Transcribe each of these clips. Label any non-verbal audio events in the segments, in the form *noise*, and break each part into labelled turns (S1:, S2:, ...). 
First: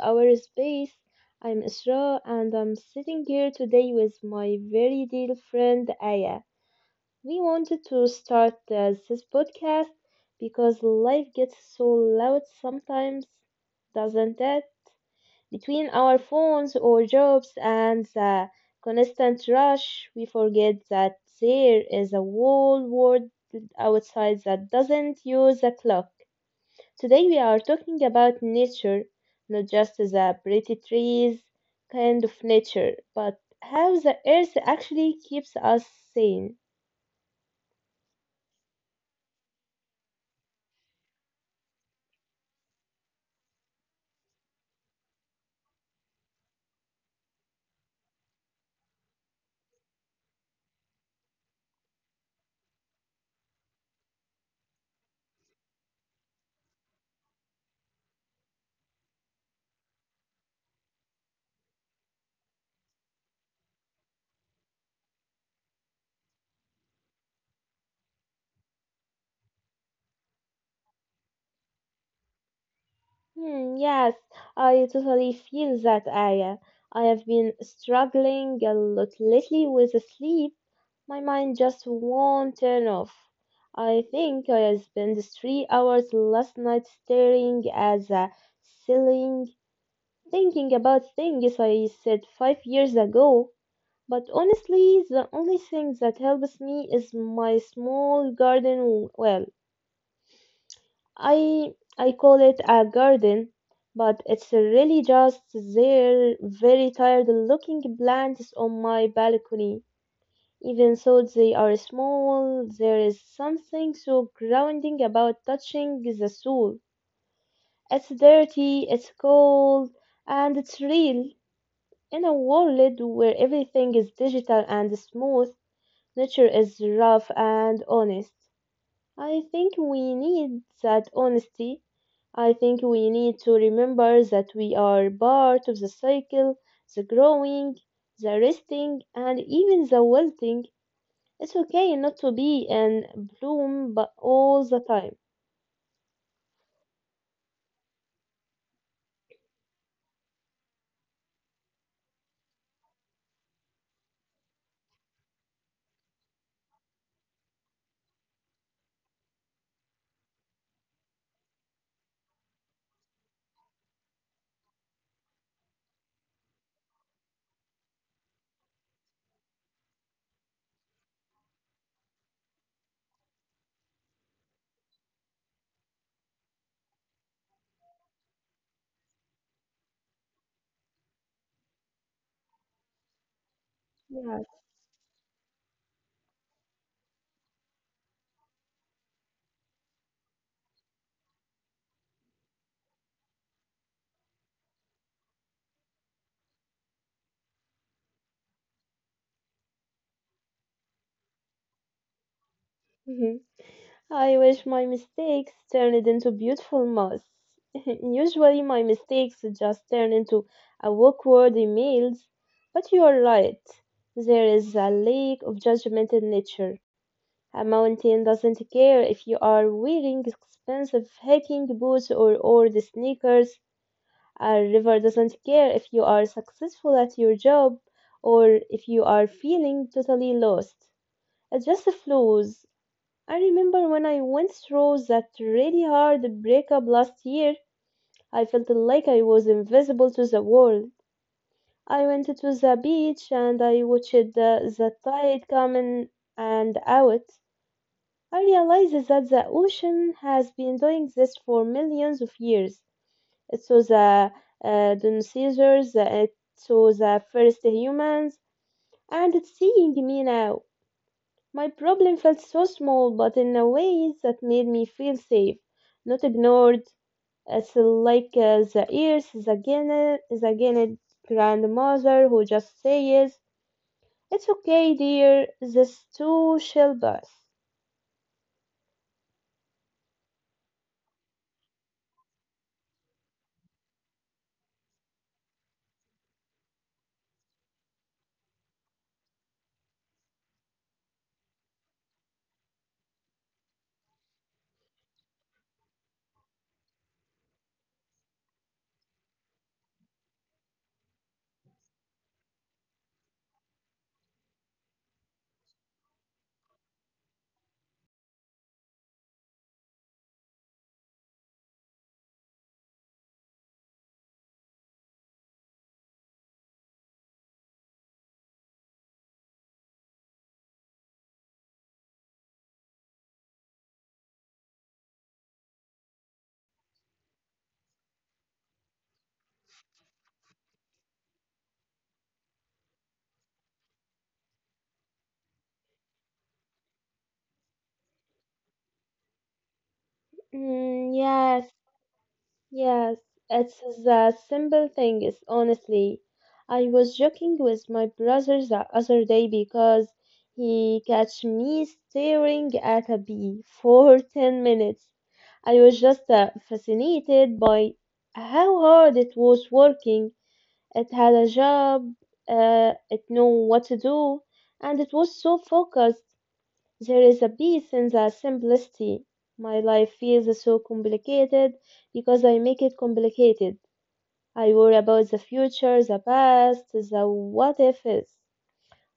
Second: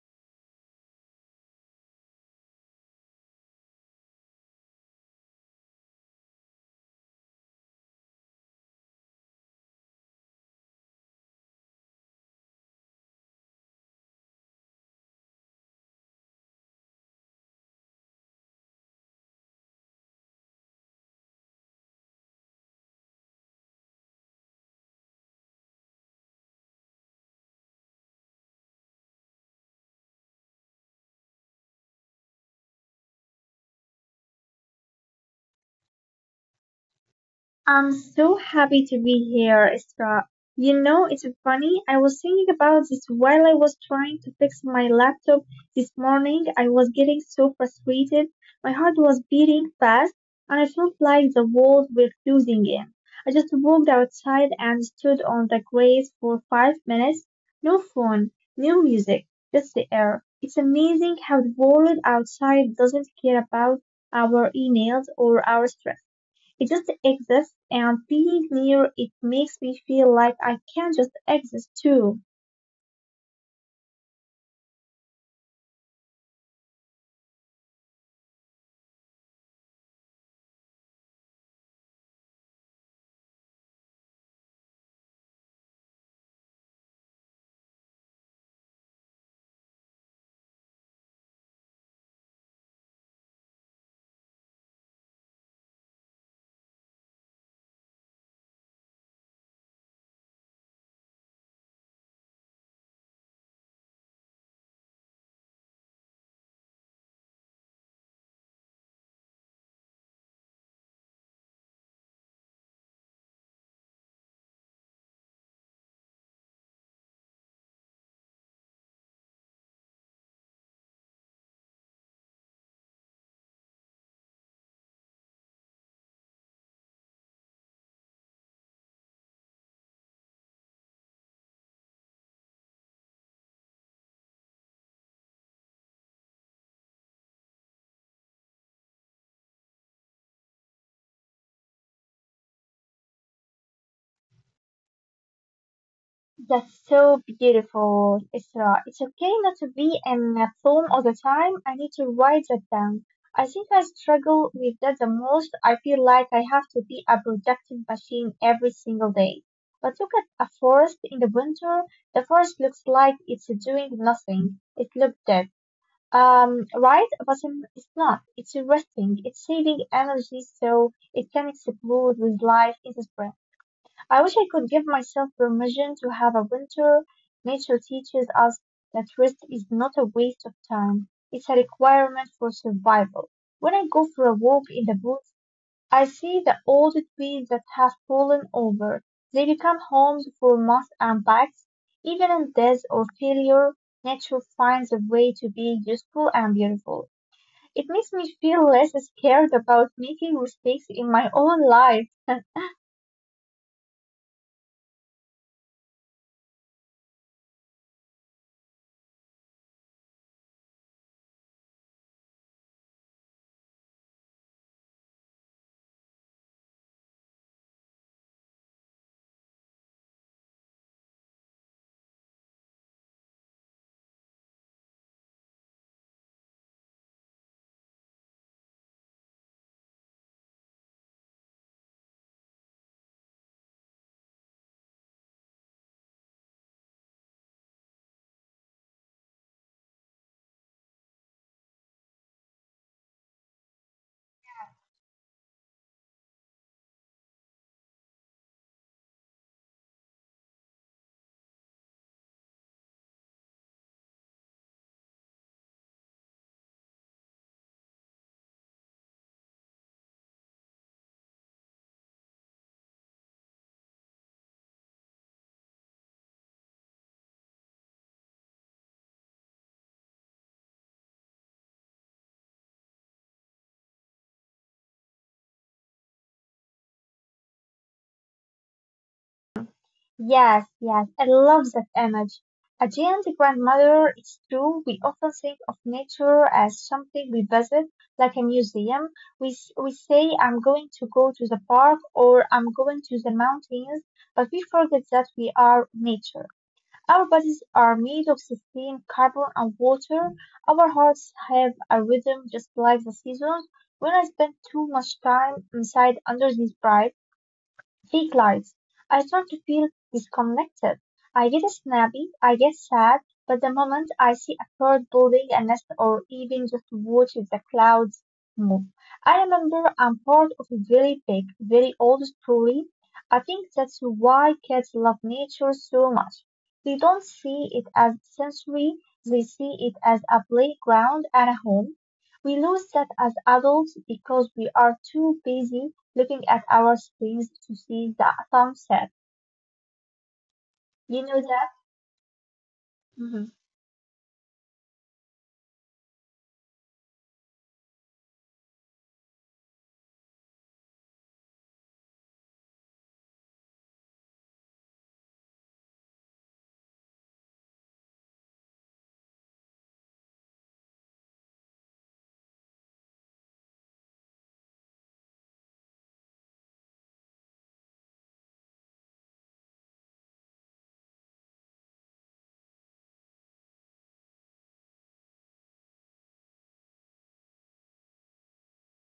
S1: our space. I'm Isra and I'm sitting here today with my very dear friend Aya. We wanted to start this podcast because life gets so loud sometimes, doesn't it? Between our phones or jobs and the constant rush, we forget that there is a whole world outside that doesn't use a clock. Today we are talking about nature, not just the pretty trees kind of nature, but how the earth actually keeps us sane.
S2: I'm so happy to be here, Isra. You know, it's funny, I was thinking about this while I was trying to fix my laptop this morning. I was getting so frustrated. My heart was beating fast, and I felt like the walls were closing in. I just walked outside and stood on the grass for 5 minutes. No phone, no music, just the air. It's amazing how the world outside doesn't care about our emails or our stress. It just exists and being near it makes me feel like I can just exist too.
S1: Hmm, yes, I totally feel that, Aya. I have been struggling a lot lately with sleep. My mind just won't turn off. I think I spent 3 hours last night staring at the ceiling, thinking about things I said 5 years ago. But honestly, the only thing that helps me is my small garden. Well, I I call it a garden, but it's really just their very tired looking plants on my balcony. Even though they are small, there is something so grounding about touching the soil. It's dirty, it's cold, and it's real. In a world where everything is digital and smooth, nature is rough and honest. I think we need that honesty. I think we need to remember that we are part of the cycle, the growing, the resting, and even the wilting. It's okay not to be in bloom but all the time.
S2: That's so beautiful, Isra. It's okay not to be in a film all the time. I need to write that down. I think I struggle with that the most. I feel like I have to be a productive machine every single day. But look at a forest in the winter. The forest looks like it's doing nothing. It looks dead. Right? But it's not. It's resting. It's saving energy so it can explode with life in the spring. I wish I could give myself permission to have a winter. Nature teaches us that rest is not a waste of time. It's a requirement for survival. When I go for a
S1: Yes.
S2: walk in the woods, I see the old trees that have fallen over. They become homes for moths and bugs. Even in death or failure, nature finds a way to be useful and beautiful. It makes me feel less scared about making mistakes in my own life.
S1: *laughs* I wish my mistakes turned into beautiful moss. *laughs* Usually, my mistakes just turn into awkward emails, but you are right. There is a lack of judgment in nature. A mountain doesn't care if you are wearing expensive hiking boots or old sneakers. A river doesn't care if you are successful at your job or if you are feeling totally lost. It just flows. I remember when I went through that really hard breakup last year, I felt like I was invisible to the world. I went to the beach and I watched the tide come in and out. I realized that the ocean has been doing this for millions of years. It saw the dinosaurs, it saw the first humans, and it's seeing me now. My problem felt so small, but in a way that made me feel safe, not ignored. It's like the ears, the gene grandmother who just says, "It's okay, dear. This too shall pass."
S2: Yes, yes, I love that image. A giant grandmother, it's true, we often think of nature as something we visit, like a museum. We say, I'm going to go to the park or I'm going to the mountains, but we forget that we are nature. Our bodies are made of sustained carbon and water. Our hearts have a rhythm just like the seasons. When I spend too much time inside under these bright fake lights. I start to feel disconnected. I get snappy, I get sad, but the moment I see a bird building a nest or even just watch the clouds move, I remember I'm part of a very big, very old story. I think that's why kids love nature so much. They don't see it as sensory, they see it as a playground and a home. We lose that as adults because we are too busy looking at our screens to see the sunset.
S1: Mm,
S2: You know
S1: yes.
S2: that?
S1: Yes,
S2: Mhm.
S1: it's the simple thing, is honestly. I was joking with my brother the other day because he catch me staring at a bee for *laughs* 10 minutes. I was just fascinated by how hard it was working. It had a job, it knew what to do, and it was so focused. There is a peace in the simplicity. My life feels so complicated because I make it complicated. I worry about the future, the past, the what ifs.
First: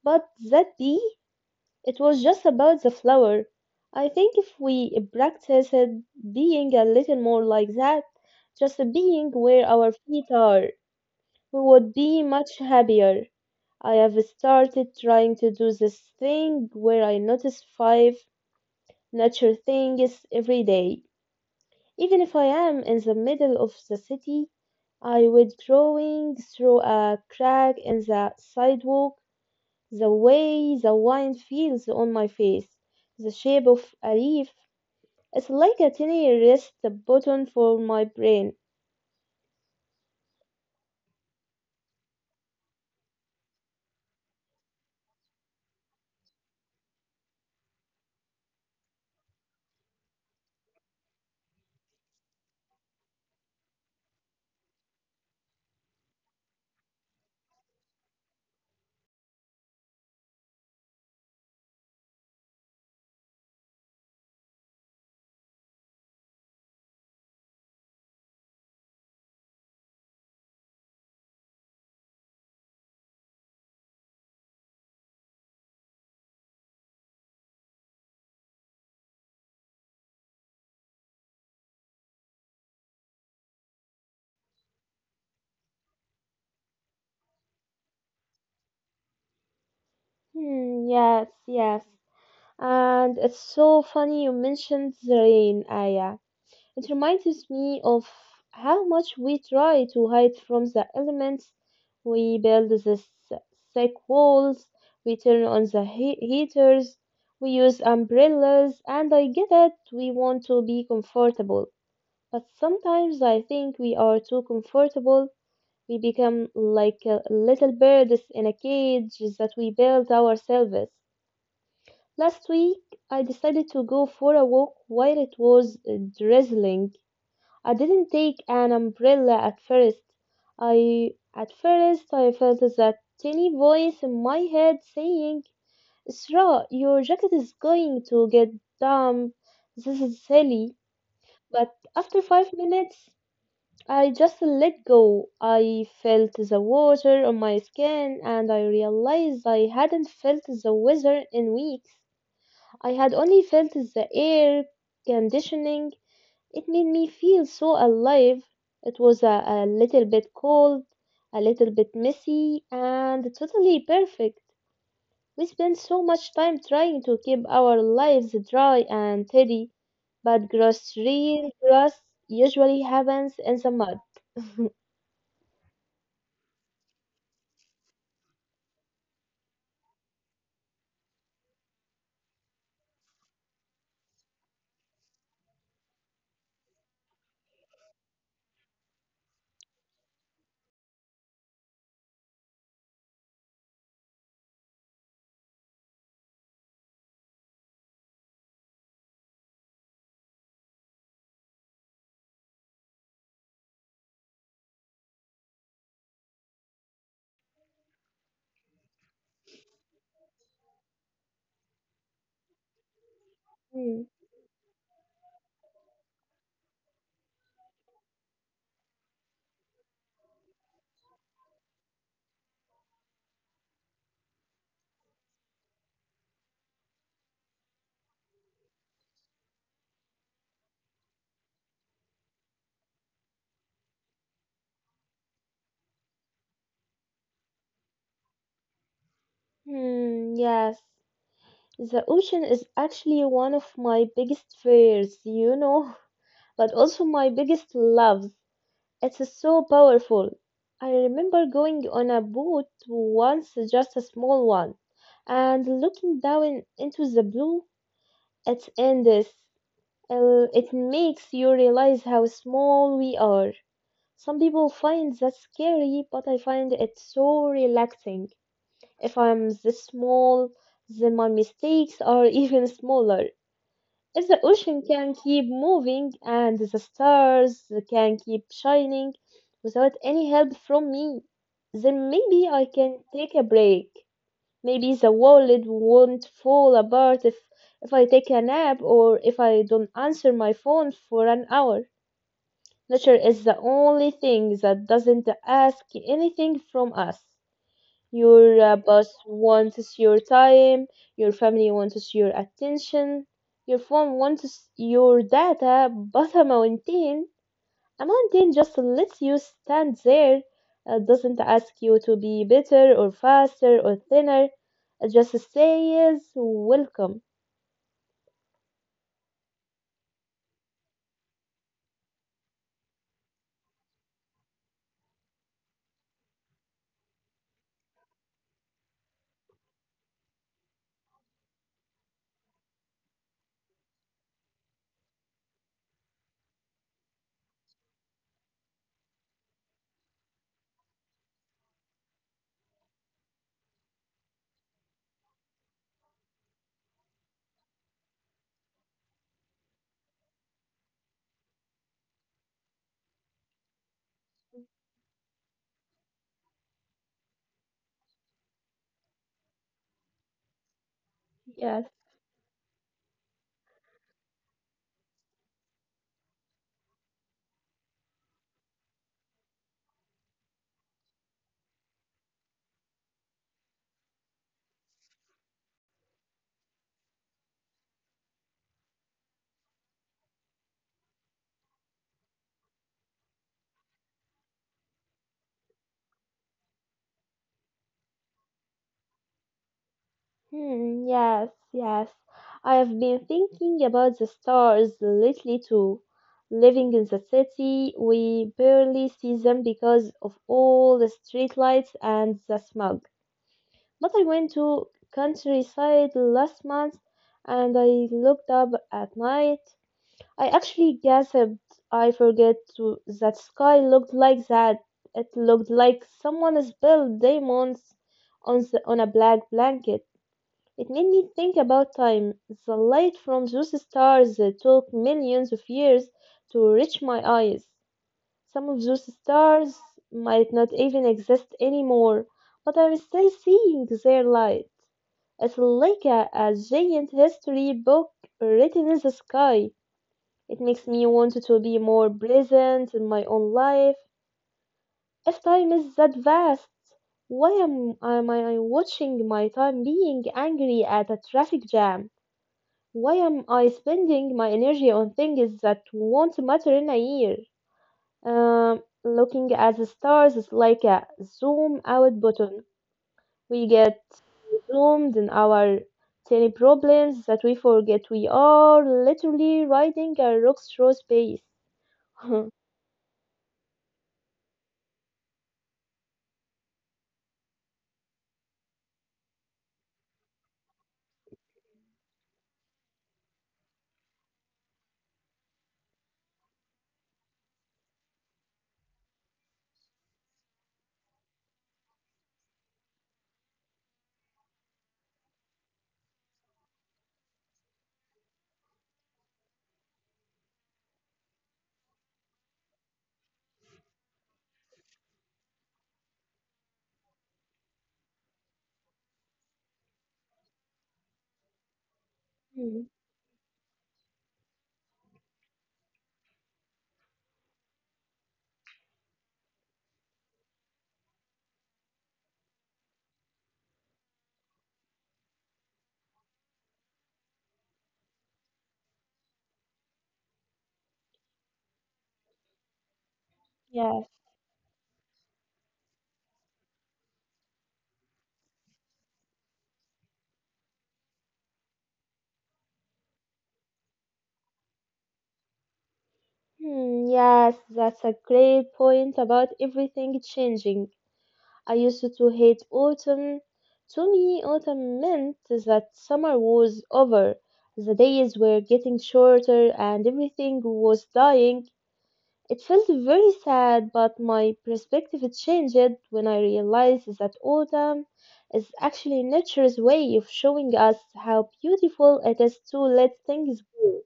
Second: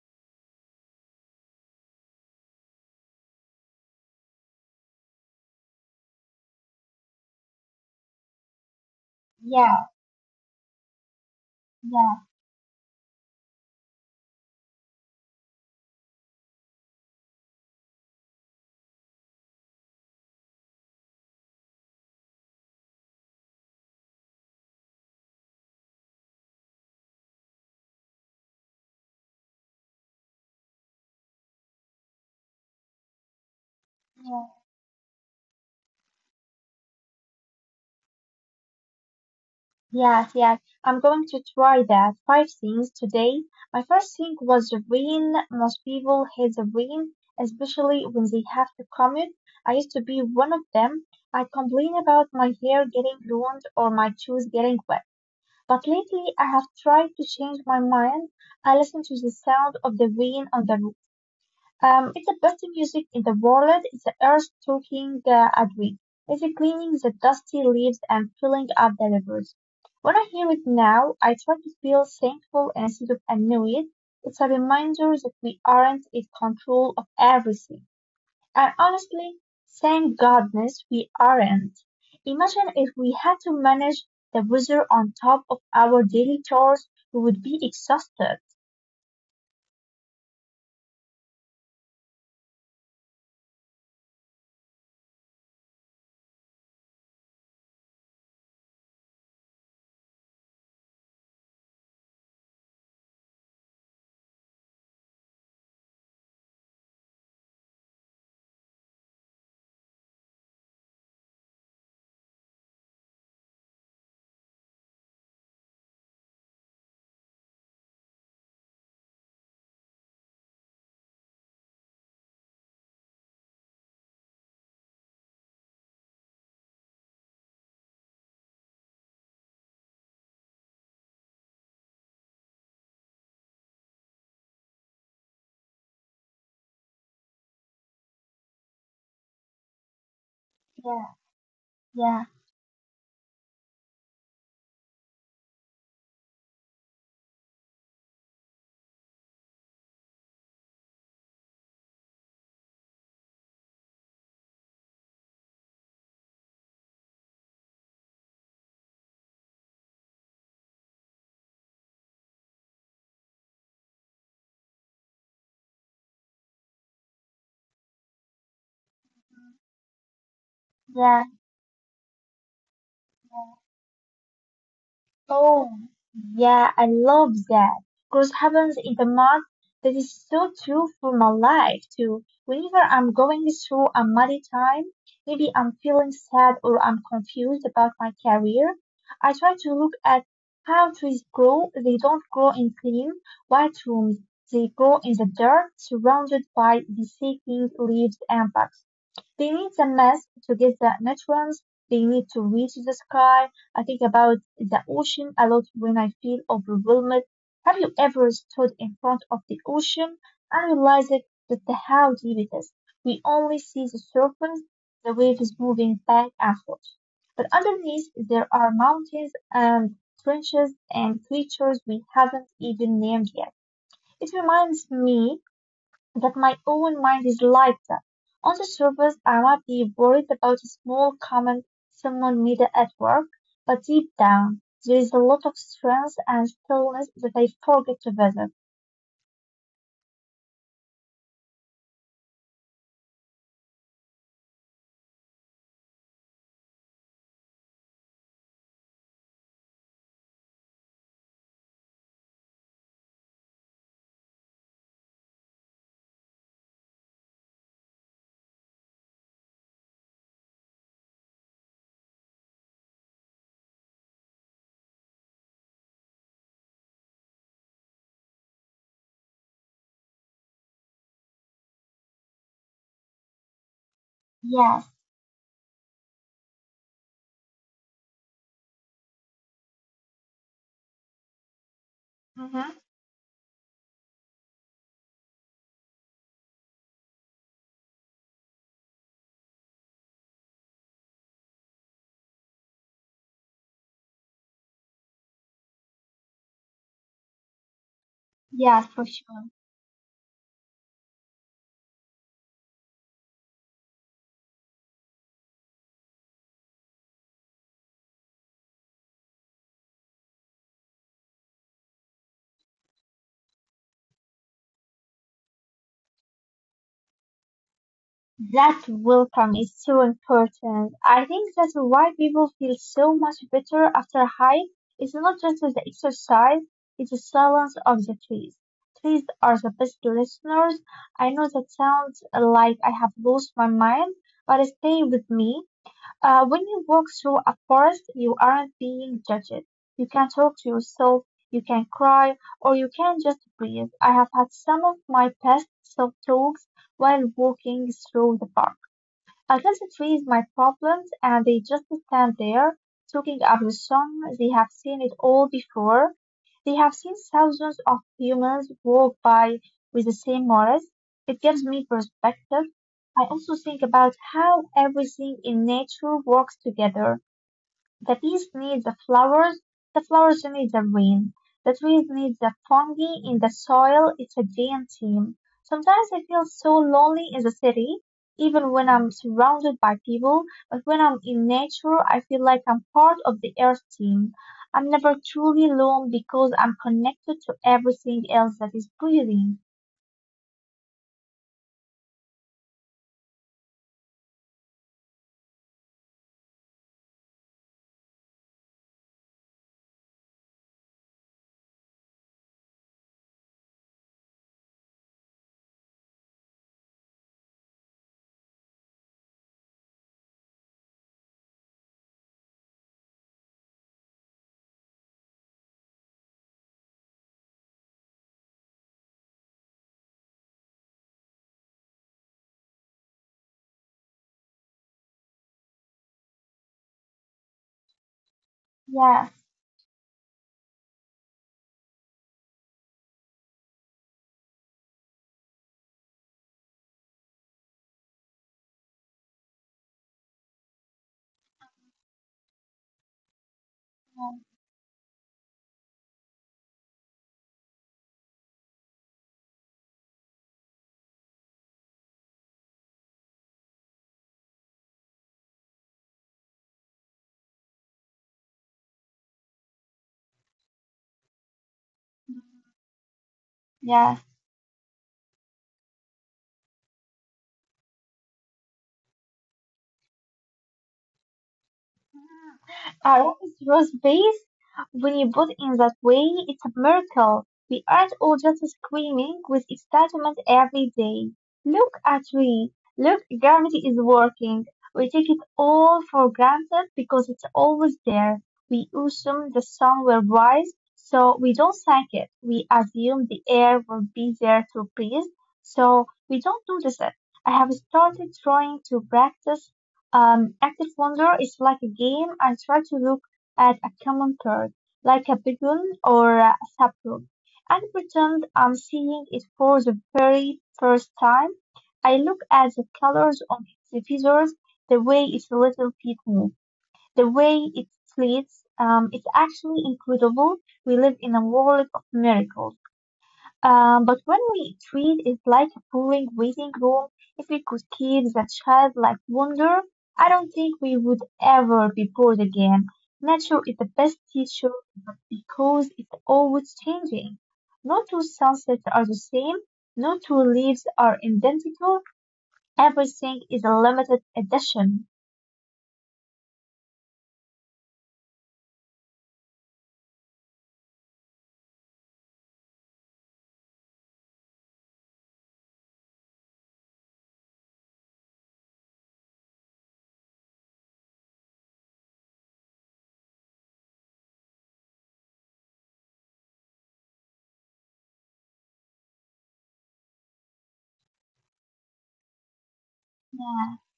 S1: But that bee, it was just about the flower. I think if we practiced being a little more like that, just being where
S2: Yeah,
S1: our feet are, we would
S2: yeah,
S1: be much happier. I have started trying to do this thing where I notice five nature thing is every day. Even if I am in the middle of the city, I would growing through a crack in the sidewalk, the way the wind feels on my face, the shape of a
S2: yeah,
S1: leaf. It's like a tiny rest button for my brain.
S2: yes, yes. I'm going to try that. Five things today. My first thing was the rain. Most people hate the rain, especially when they have to commute. I used to be one of them. I complain about my hair getting ruined or my shoes getting wet. But lately, I have tried to change my mind. I listen to the sound of the rain on the it's the best music in the world. It's the earth talking at we. It's cleaning the dusty leaves and filling up the rivers. When I hear it now, I try to feel thankful instead of annoyed. It's a reminder that we aren't in control of everything. And honestly, thank goodness we aren't. Imagine if we had to manage the weather on top of our daily chores, we would be exhausted.
S1: Hmm, yes, yes. And it's so funny you mentioned the rain, Aya. It reminds me of how much we try to hide from the elements. We build the thick walls, we turn on the heaters, we use umbrellas, and I get it, we want to be comfortable. But sometimes I think we are too comfortable. We become like little birds in a cage that we built ourselves. Last week, I decided to go for a walk while it was drizzling. I didn't take an umbrella at first. I at first I felt that tiny voice in my head saying, Isra, your jacket is going to get damp. This is silly.
S2: Yeah,
S1: But after
S2: yeah,
S1: 5 minutes, I just let go. I felt the water on my skin and I realized I hadn't felt the weather in weeks. I had only felt the air conditioning. It made me feel so alive. It was a little bit cold, a little bit messy, and totally perfect. We spend so much time trying to keep our lives dry and tidy, but gross
S2: yeah.
S1: real grass usually happens in the mud.
S2: Oh, yeah, I love that. Because happens in the mud, that is so true for my life too. Whenever I'm going through a muddy time, maybe I'm feeling sad or I'm confused about my career, I try to look at how trees grow. They don't grow in clean, white rooms. They grow in the dirt, surrounded by the decaying leaves and bugs. They need the mass to get the nutrients. They need to reach the sky. I think about the ocean a lot when I feel overwhelmed. Have you ever stood in front of the ocean and realized that the how deep it is? We only see the
S1: Hmm.
S2: surface, the wave is moving back and forth. But underneath, there are mountains and trenches and creatures we haven't even named yet. It reminds me but my own mind is like that. On the surface, I might be worried about a small comment someone made at work, but deep down, there is a lot of strength and stillness that I forget to visit.
S1: Hmm, yes. The ocean is actually one of my biggest fears, you know, *laughs* but also my biggest love. It's so powerful. I remember going on a boat once, just a small one, and looking down into the blue. It's endless. It makes you realize how small we are. Some people find that scary, but I find it so relaxing. If I'm this small, then my mistakes are *laughs* even smaller. If the ocean
S2: Yes.
S1: can keep moving and the stars can keep shining without any help from me, then maybe I
S2: Hmm.
S1: can take a break. Maybe the world won't fall apart if I take a nap or if I don't answer my phone for an hour. Nature is the only thing that doesn't ask anything from us. Your
S2: Yes, for
S1: boss
S2: sure.
S1: wants your time, your family wants your attention, your phone wants your data, but a mountain, just lets you stand there, doesn't ask you to be better or faster or thinner, it just says welcome.
S2: That welcome is so important. I think that's why people feel so much better after a hike. It's not just the exercise, it's the silence of the trees. Trees are the best listeners. I know that sounds like I have lost my mind, but stay with me. When you walk through a forest, you aren't being judged. You can talk to yourself, you can cry, or you can just breathe. I have had some of my best self talks while walking through the park. I can the trees my problems and they just stand there, talking up the sun. They have seen it all before. They have seen thousands of humans walk by with the same morals. It gives
S1: Yes.
S2: me perspective. I also think about how everything in nature works together. The bees need the flowers need the rain, the trees need the fungi in the soil. It's a giant team. Sometimes I feel so lonely in the city, even when I'm surrounded by people, but when I'm in nature, I feel like I'm part of the earth team. I'm never truly alone because I'm connected to everything else that is breathing.
S1: Hmm, yes, yes. I have been thinking about the stars lately too. Living in the city, we barely see them because of all the street lights and the smog. But I went to countryside last month and I looked up at night. I actually gasped. I forget to that sky looked like that. It looked like someone spilled diamonds on a black blanket. It made me think about time. The light from those stars took millions of years to reach my eyes. Some of those
S2: Yes,
S1: stars might not even exist anymore, but I'm still seeing their light. It's like a giant history book written in the sky. It makes me want to be more present in my own life. If time is that vast, am I watching my time being angry at a traffic jam? Why am I spending my energy on things that won't matter in a year? Looking at the stars is like a zoom out button. We get
S2: yes.
S1: zoomed in our tiny problems that we forget we are literally riding a rock through space. *laughs*
S2: Our work is when you put in that way, it's a miracle. We aren't all just screaming with excitement every day. Look at me. Look, gravity is working. We take it all for granted because it's always there. We assume the sun will rise, so we don't thank it. We assume the air will be there to breathe, so we don't notice it. I have started trying to practice active wonder is like a game. I try to look at a common card, like a beacon or a sapling, and pretend I'm seeing it for the very first time. I look at
S1: Hmm,
S2: the colors on its feathers, the way its little feet move, the way it sleeps. It's actually incredible. We live in a world of miracles. But when we treat it like a boring waiting room, if we could keep the childlike wonder, I don't think we would ever be bored again. Nature is the
S1: yes.
S2: best teacher, but because it's always changing. No two sunsets are the same, no two leaves are identical, everything is a limited edition.
S1: Hmm, yes, that's a great point about everything changing. I used to hate autumn. To me, autumn meant that summer was over. The days were getting shorter and everything was dying. It felt very sad, but my perspective changed when I realized that autumn is actually nature's way of showing us how beautiful it is to let things
S2: Yeah,
S1: go.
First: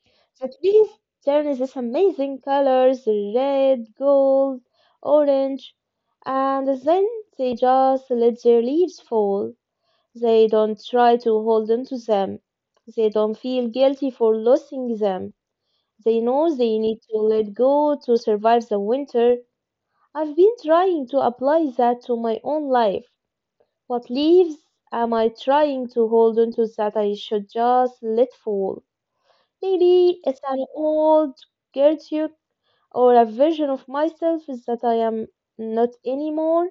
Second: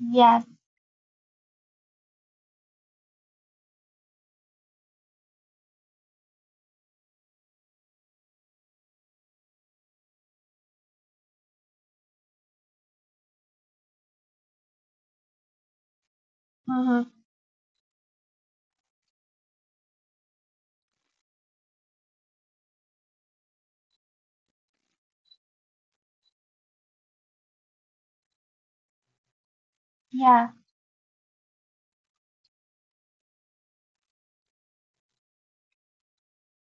S2: yes,
S1: The trees turn these amazing colors, red, gold, orange, and then they just let their leaves fall. They don't try to hold on to them. They don't feel guilty for losing them. They know they need
S2: mm-hmm.
S1: to let go to survive the winter. I've been trying to apply that to my own life. What leaves am I trying to hold on to that I should just let fall? Maybe it's
S2: Yeah,
S1: an old Gertrude or a version of myself that I am not anymore.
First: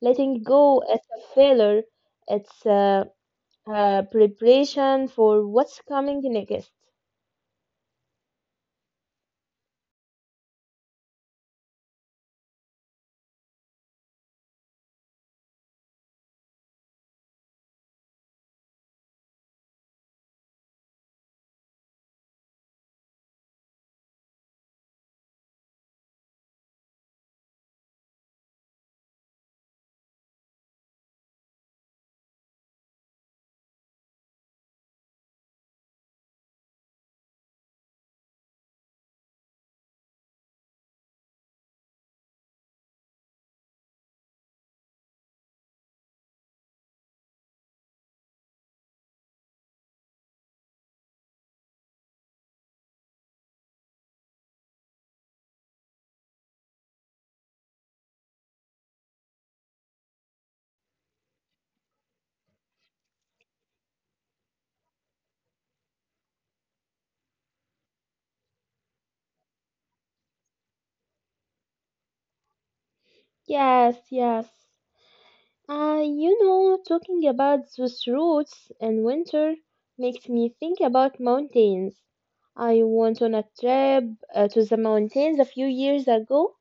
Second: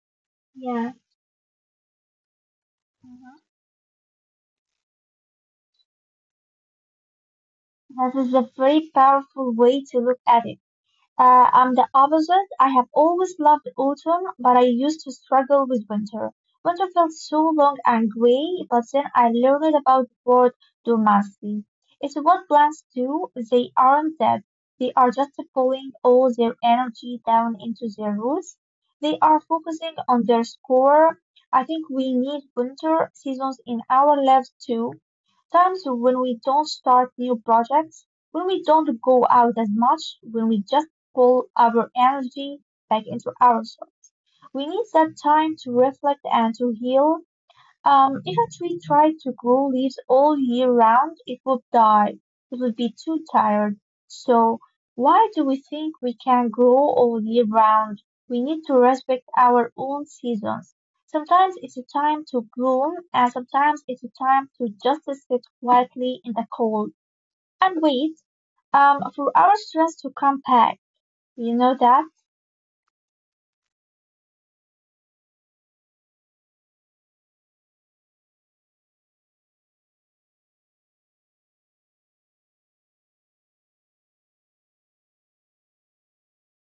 S1: Letting go
S2: yeah.
S1: is a failure. It's
S2: Mm-hmm.
S1: a preparation for what's coming next.
S2: That is a very powerful way to look at it. I'm the opposite. I have always loved autumn, but I used to struggle with winter. Winter felt so long and gray, but then I learned about the word dormancy. It's what plants do. They aren't dead. They are just pulling all their energy down into their roots. They are focusing on their core. I think we need winter seasons in our lives too times when we don't start new projects, when we don't go out as much, when we just pull our energy back into ourselves. We need that time to reflect and to heal. If a tree tried to grow leaves all year round, it would die. It would be too tired. So, why do we think we can grow all year round? We need to respect our own seasons. Sometimes it's a time to bloom, and sometimes it's a time to just sit quietly in the cold and wait for our stress to come back. You know that?
S1: Yes, yes. You know, talking about those routes in winter makes me think about mountains. I went on a trip to the mountains a few years ago.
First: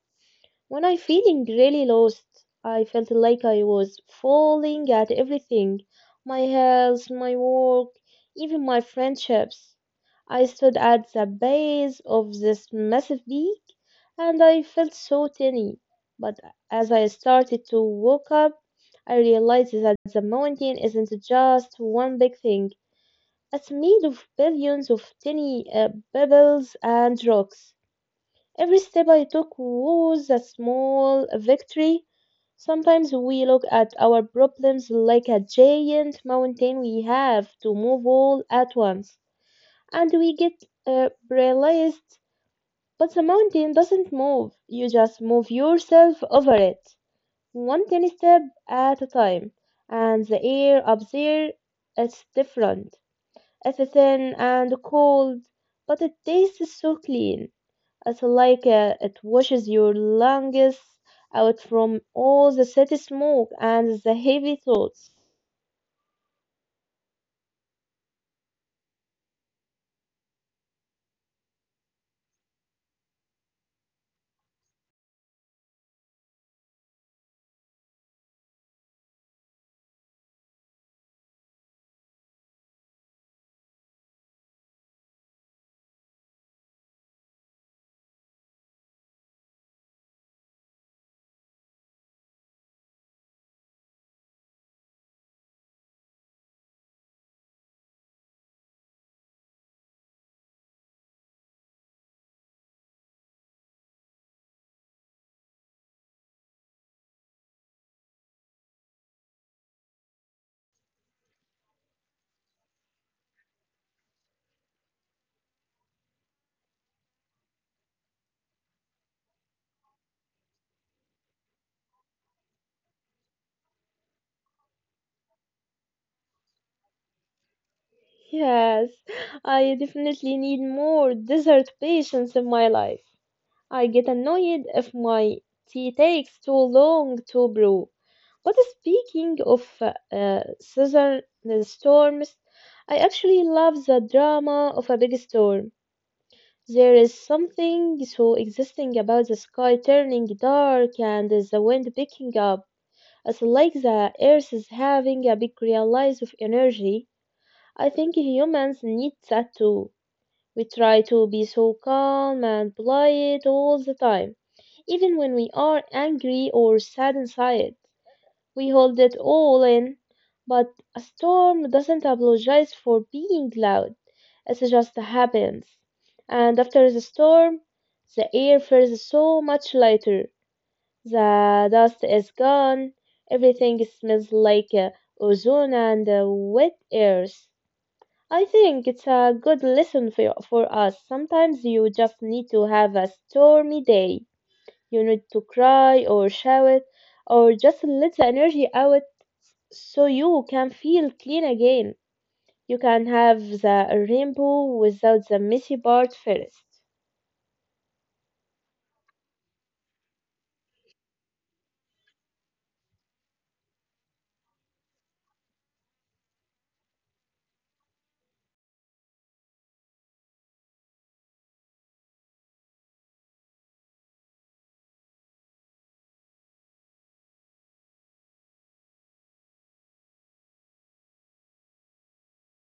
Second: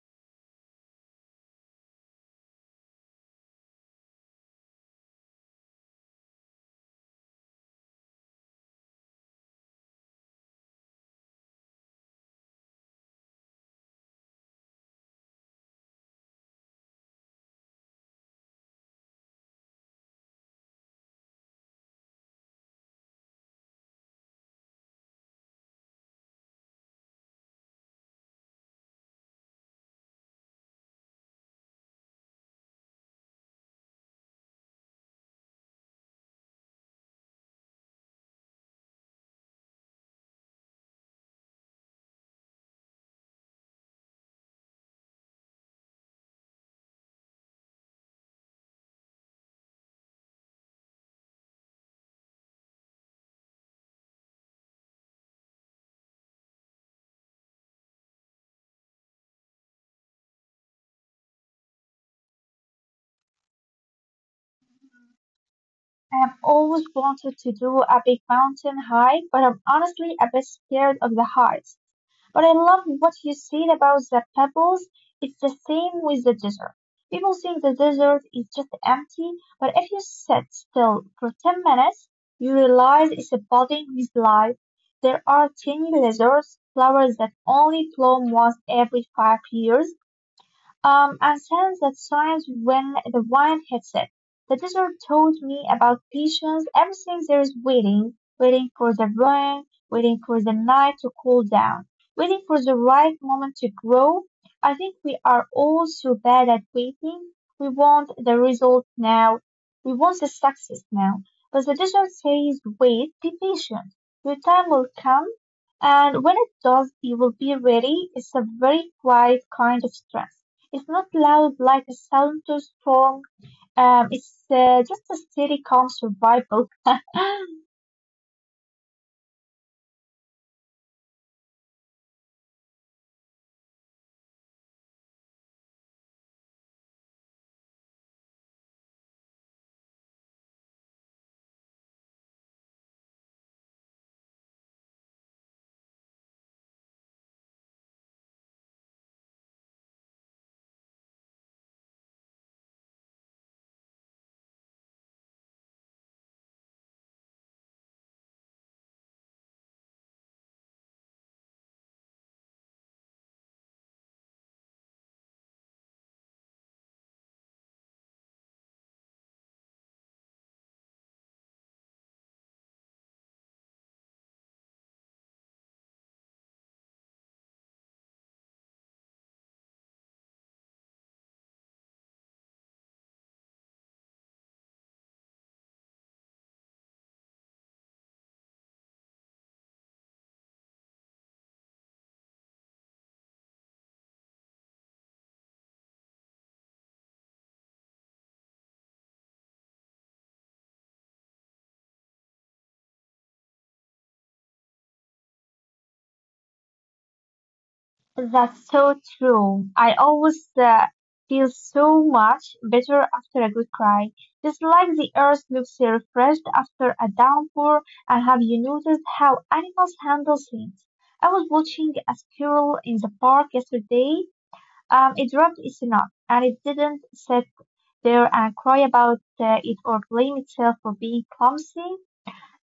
S1: When I feeling really lost, I felt like I was falling at everything. My health, my work, even my friendships. I stood at the base of this massive peak and I felt so tiny. But as I started to wake up, I realized that the mountain isn't just one big thing. It's made of billions of tiny pebbles and rocks. Every step I took was a small victory. Sometimes we look at our problems like a giant mountain we have to move all at once, and we get paralyzed. But the mountain doesn't move, you just move yourself over it, one tiny step at a time. And the air up there is different. It's thin and cold, but it tastes so clean. It's like it washes your lungs out from all the city smoke and the heavy thoughts.
S2: I've always wanted to do a big mountain hike, but I'm honestly a bit scared of the heights. But I love what you said about the pebbles. It's the same with the desert. People think the desert is just empty, but if you sit still for 10 minutes, you realize it's a buzzing with life. There are tiny lizards, flowers that only bloom once every 5 years, and sense that science when the wine hits it. The desert taught me about patience, everything there is waiting, waiting for the rain, waiting for the night to cool down, waiting for the right moment to grow. I think we are all so bad at waiting. We want the result now. We want the success now. But the desert says, wait, be patient. Your time will come. And when it does, you will be ready. It's a very quiet kind of strength. It's not loud like a Santos song. It's just a steady, calm survival. *laughs*
S1: Yes, I definitely need more dessert patience in my life. I get annoyed if my tea takes too long to brew. But speaking of southern storms, I actually love the drama of a big storm. There is something so existing about the sky turning dark and the wind picking up. It's like the earth is having a big release of energy. I think humans need that too. We try to be so calm and polite all the time, even when we are angry or sad inside. We hold it all in, but a storm doesn't apologize for being loud. It just happens. And after the storm, the air feels so much lighter. The dust is gone. Everything smells like ozone and wet airs. I think it's a good lesson for us. Sometimes you just need to have a stormy day. You need to cry or shout or just let the energy out so you can feel clean again. You can have the rainbow without the messy part first.
S2: That's so true. I always feel so much better after a good cry. Just like the earth looks refreshed after a downpour, and have you noticed how animals handle things? I was watching a squirrel in the park yesterday. It dropped its nut, and it didn't sit there and cry about it or blame itself for being clumsy.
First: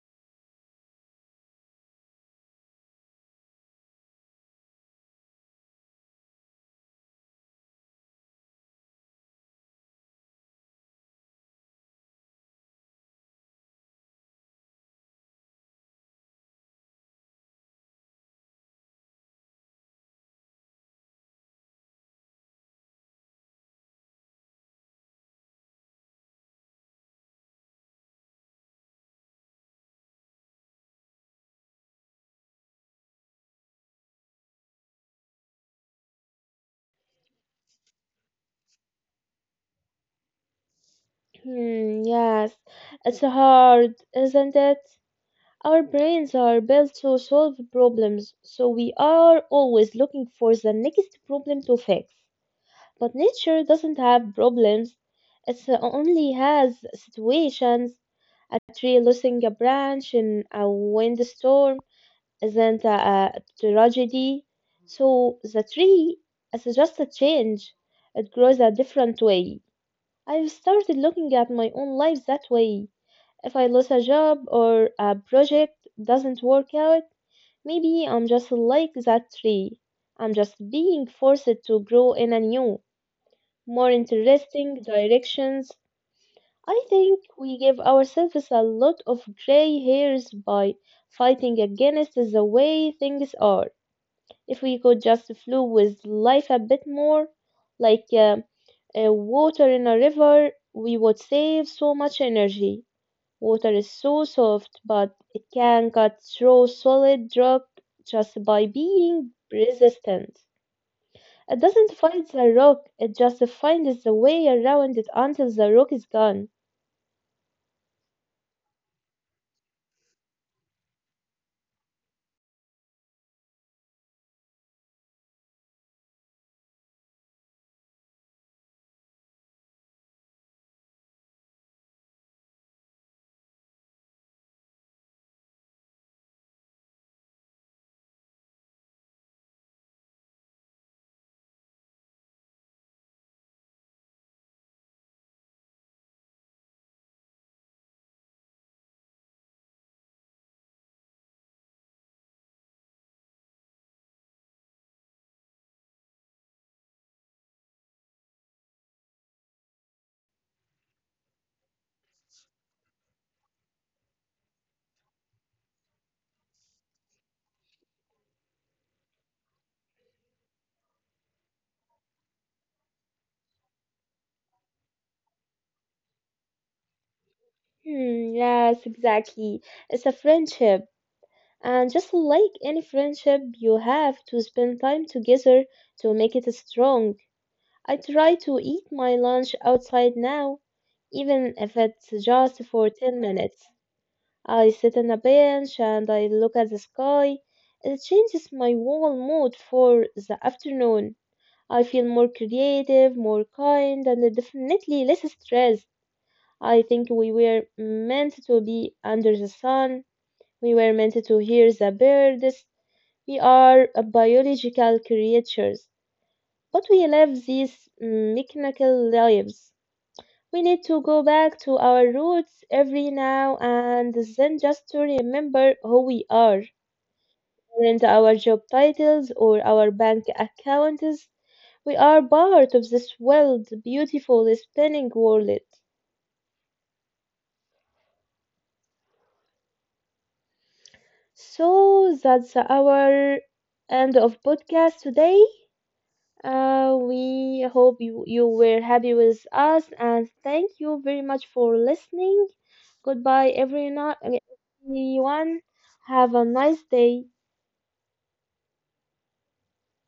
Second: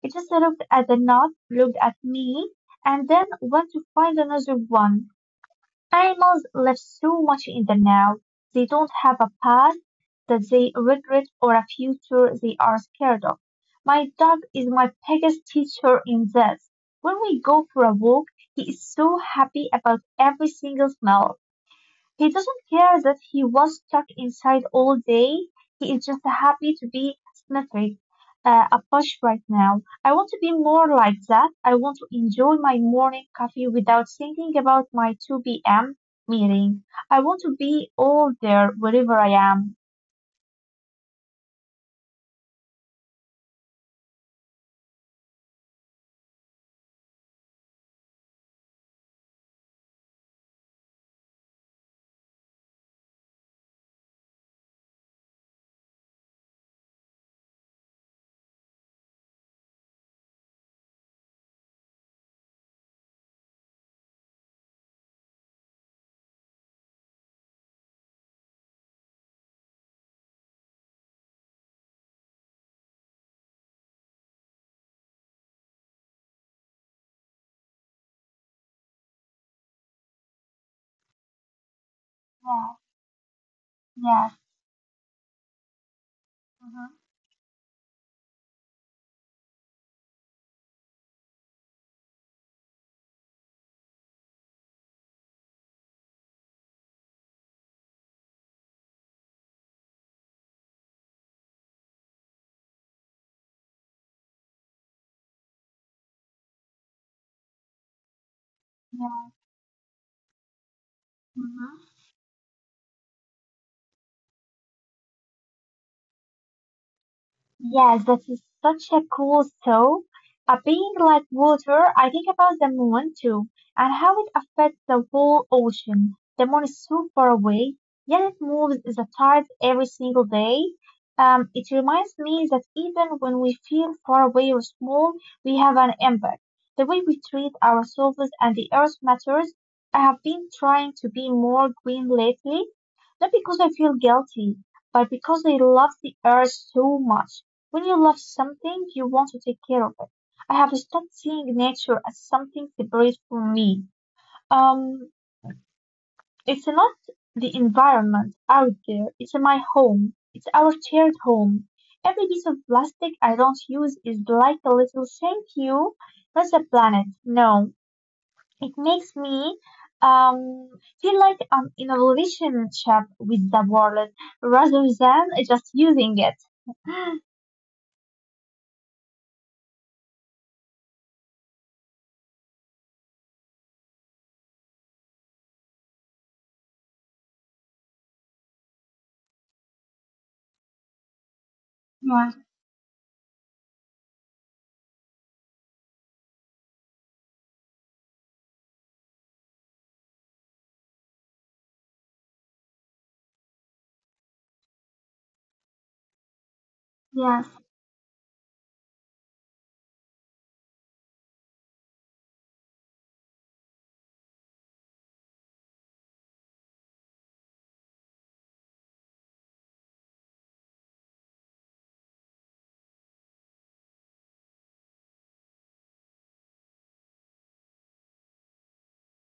S2: It just looked at the knot, looked at me, and then went to find another one. Animals live so much in the now. They don't have a past that they regret or a future they are scared of. My dog is my biggest teacher in this. When we go for a walk, he is so happy about every single smell. He doesn't care that he was stuck inside all day. He is just happy to be symmetric, a push right now. I want to be more like that. I want to enjoy my morning coffee without thinking about my 2 p.m. meeting. I want to be all there wherever I am.
S1: Hmm, yes, it's hard, isn't it? Our brains are built to solve problems, so we are always looking for the next problem to fix. But nature doesn't have problems, it only has situations. A tree losing a branch in a windstorm isn't a tragedy. So the tree is just a change. It grows a different way. I've started looking at my own life that way. If I lose a job or a project doesn't work out, maybe I'm just like that tree. I'm just being forced to grow in a new,
S2: Yeah,
S1: more
S2: yeah.
S1: interesting directions. I
S2: Hmm.
S1: think we give ourselves a lot of gray hairs by fighting against the way things are. If we could just flow with life a bit more, like water in a river, we would save so much energy. Water is so soft, but it can cut through solid rock just by being
S2: Yeah.
S1: resistant. It doesn't
S2: Mm-hmm.
S1: fight the rock, it just finds the way around it until the rock is gone.
S2: Yes, that is such a cool thought. A being like water, I think about the moon too, and how it affects the whole ocean. The moon is so far away, yet it moves the tides every single day. It reminds me that even when we feel far away or small, we have an impact. The way we treat ourselves and the earth matters. I have been trying to be more green lately, not because I feel guilty, but because I love the earth so much. When you love something, you want to take care of it. I have stopped seeing nature as something separate from me. Um, it's not the environment out there, it's my home. It's our shared home. Every piece of plastic I don't use is like a little thank you, not the planet. No, it makes me um, feel like I'm in a relationship with the world rather than just using it. *gasps*
S1: Hmm, yes, exactly. It's a friendship. And just like any friendship, you have to spend time together to make it strong. I try to eat my lunch outside now, even if it's
S2: Yeah.
S1: just for 10 minutes. I sit on a bench and I look at the sky. It changes my whole mood for the afternoon. I feel more creative, more kind, and definitely less stressed. I think we
S2: Yeah.
S1: were meant to be under the sun. We were meant to hear the birds, we are a biological creatures, but we live these mechanical lives. We need to go back to our roots every now and then just to remember who we are. And our job titles or our bank accounts, we are part of this world, beautiful spinning world. So that's our end of podcast today. We hope you were happy with us and thank you very much for listening. Goodbye, everyone. Everyone. Have a nice day.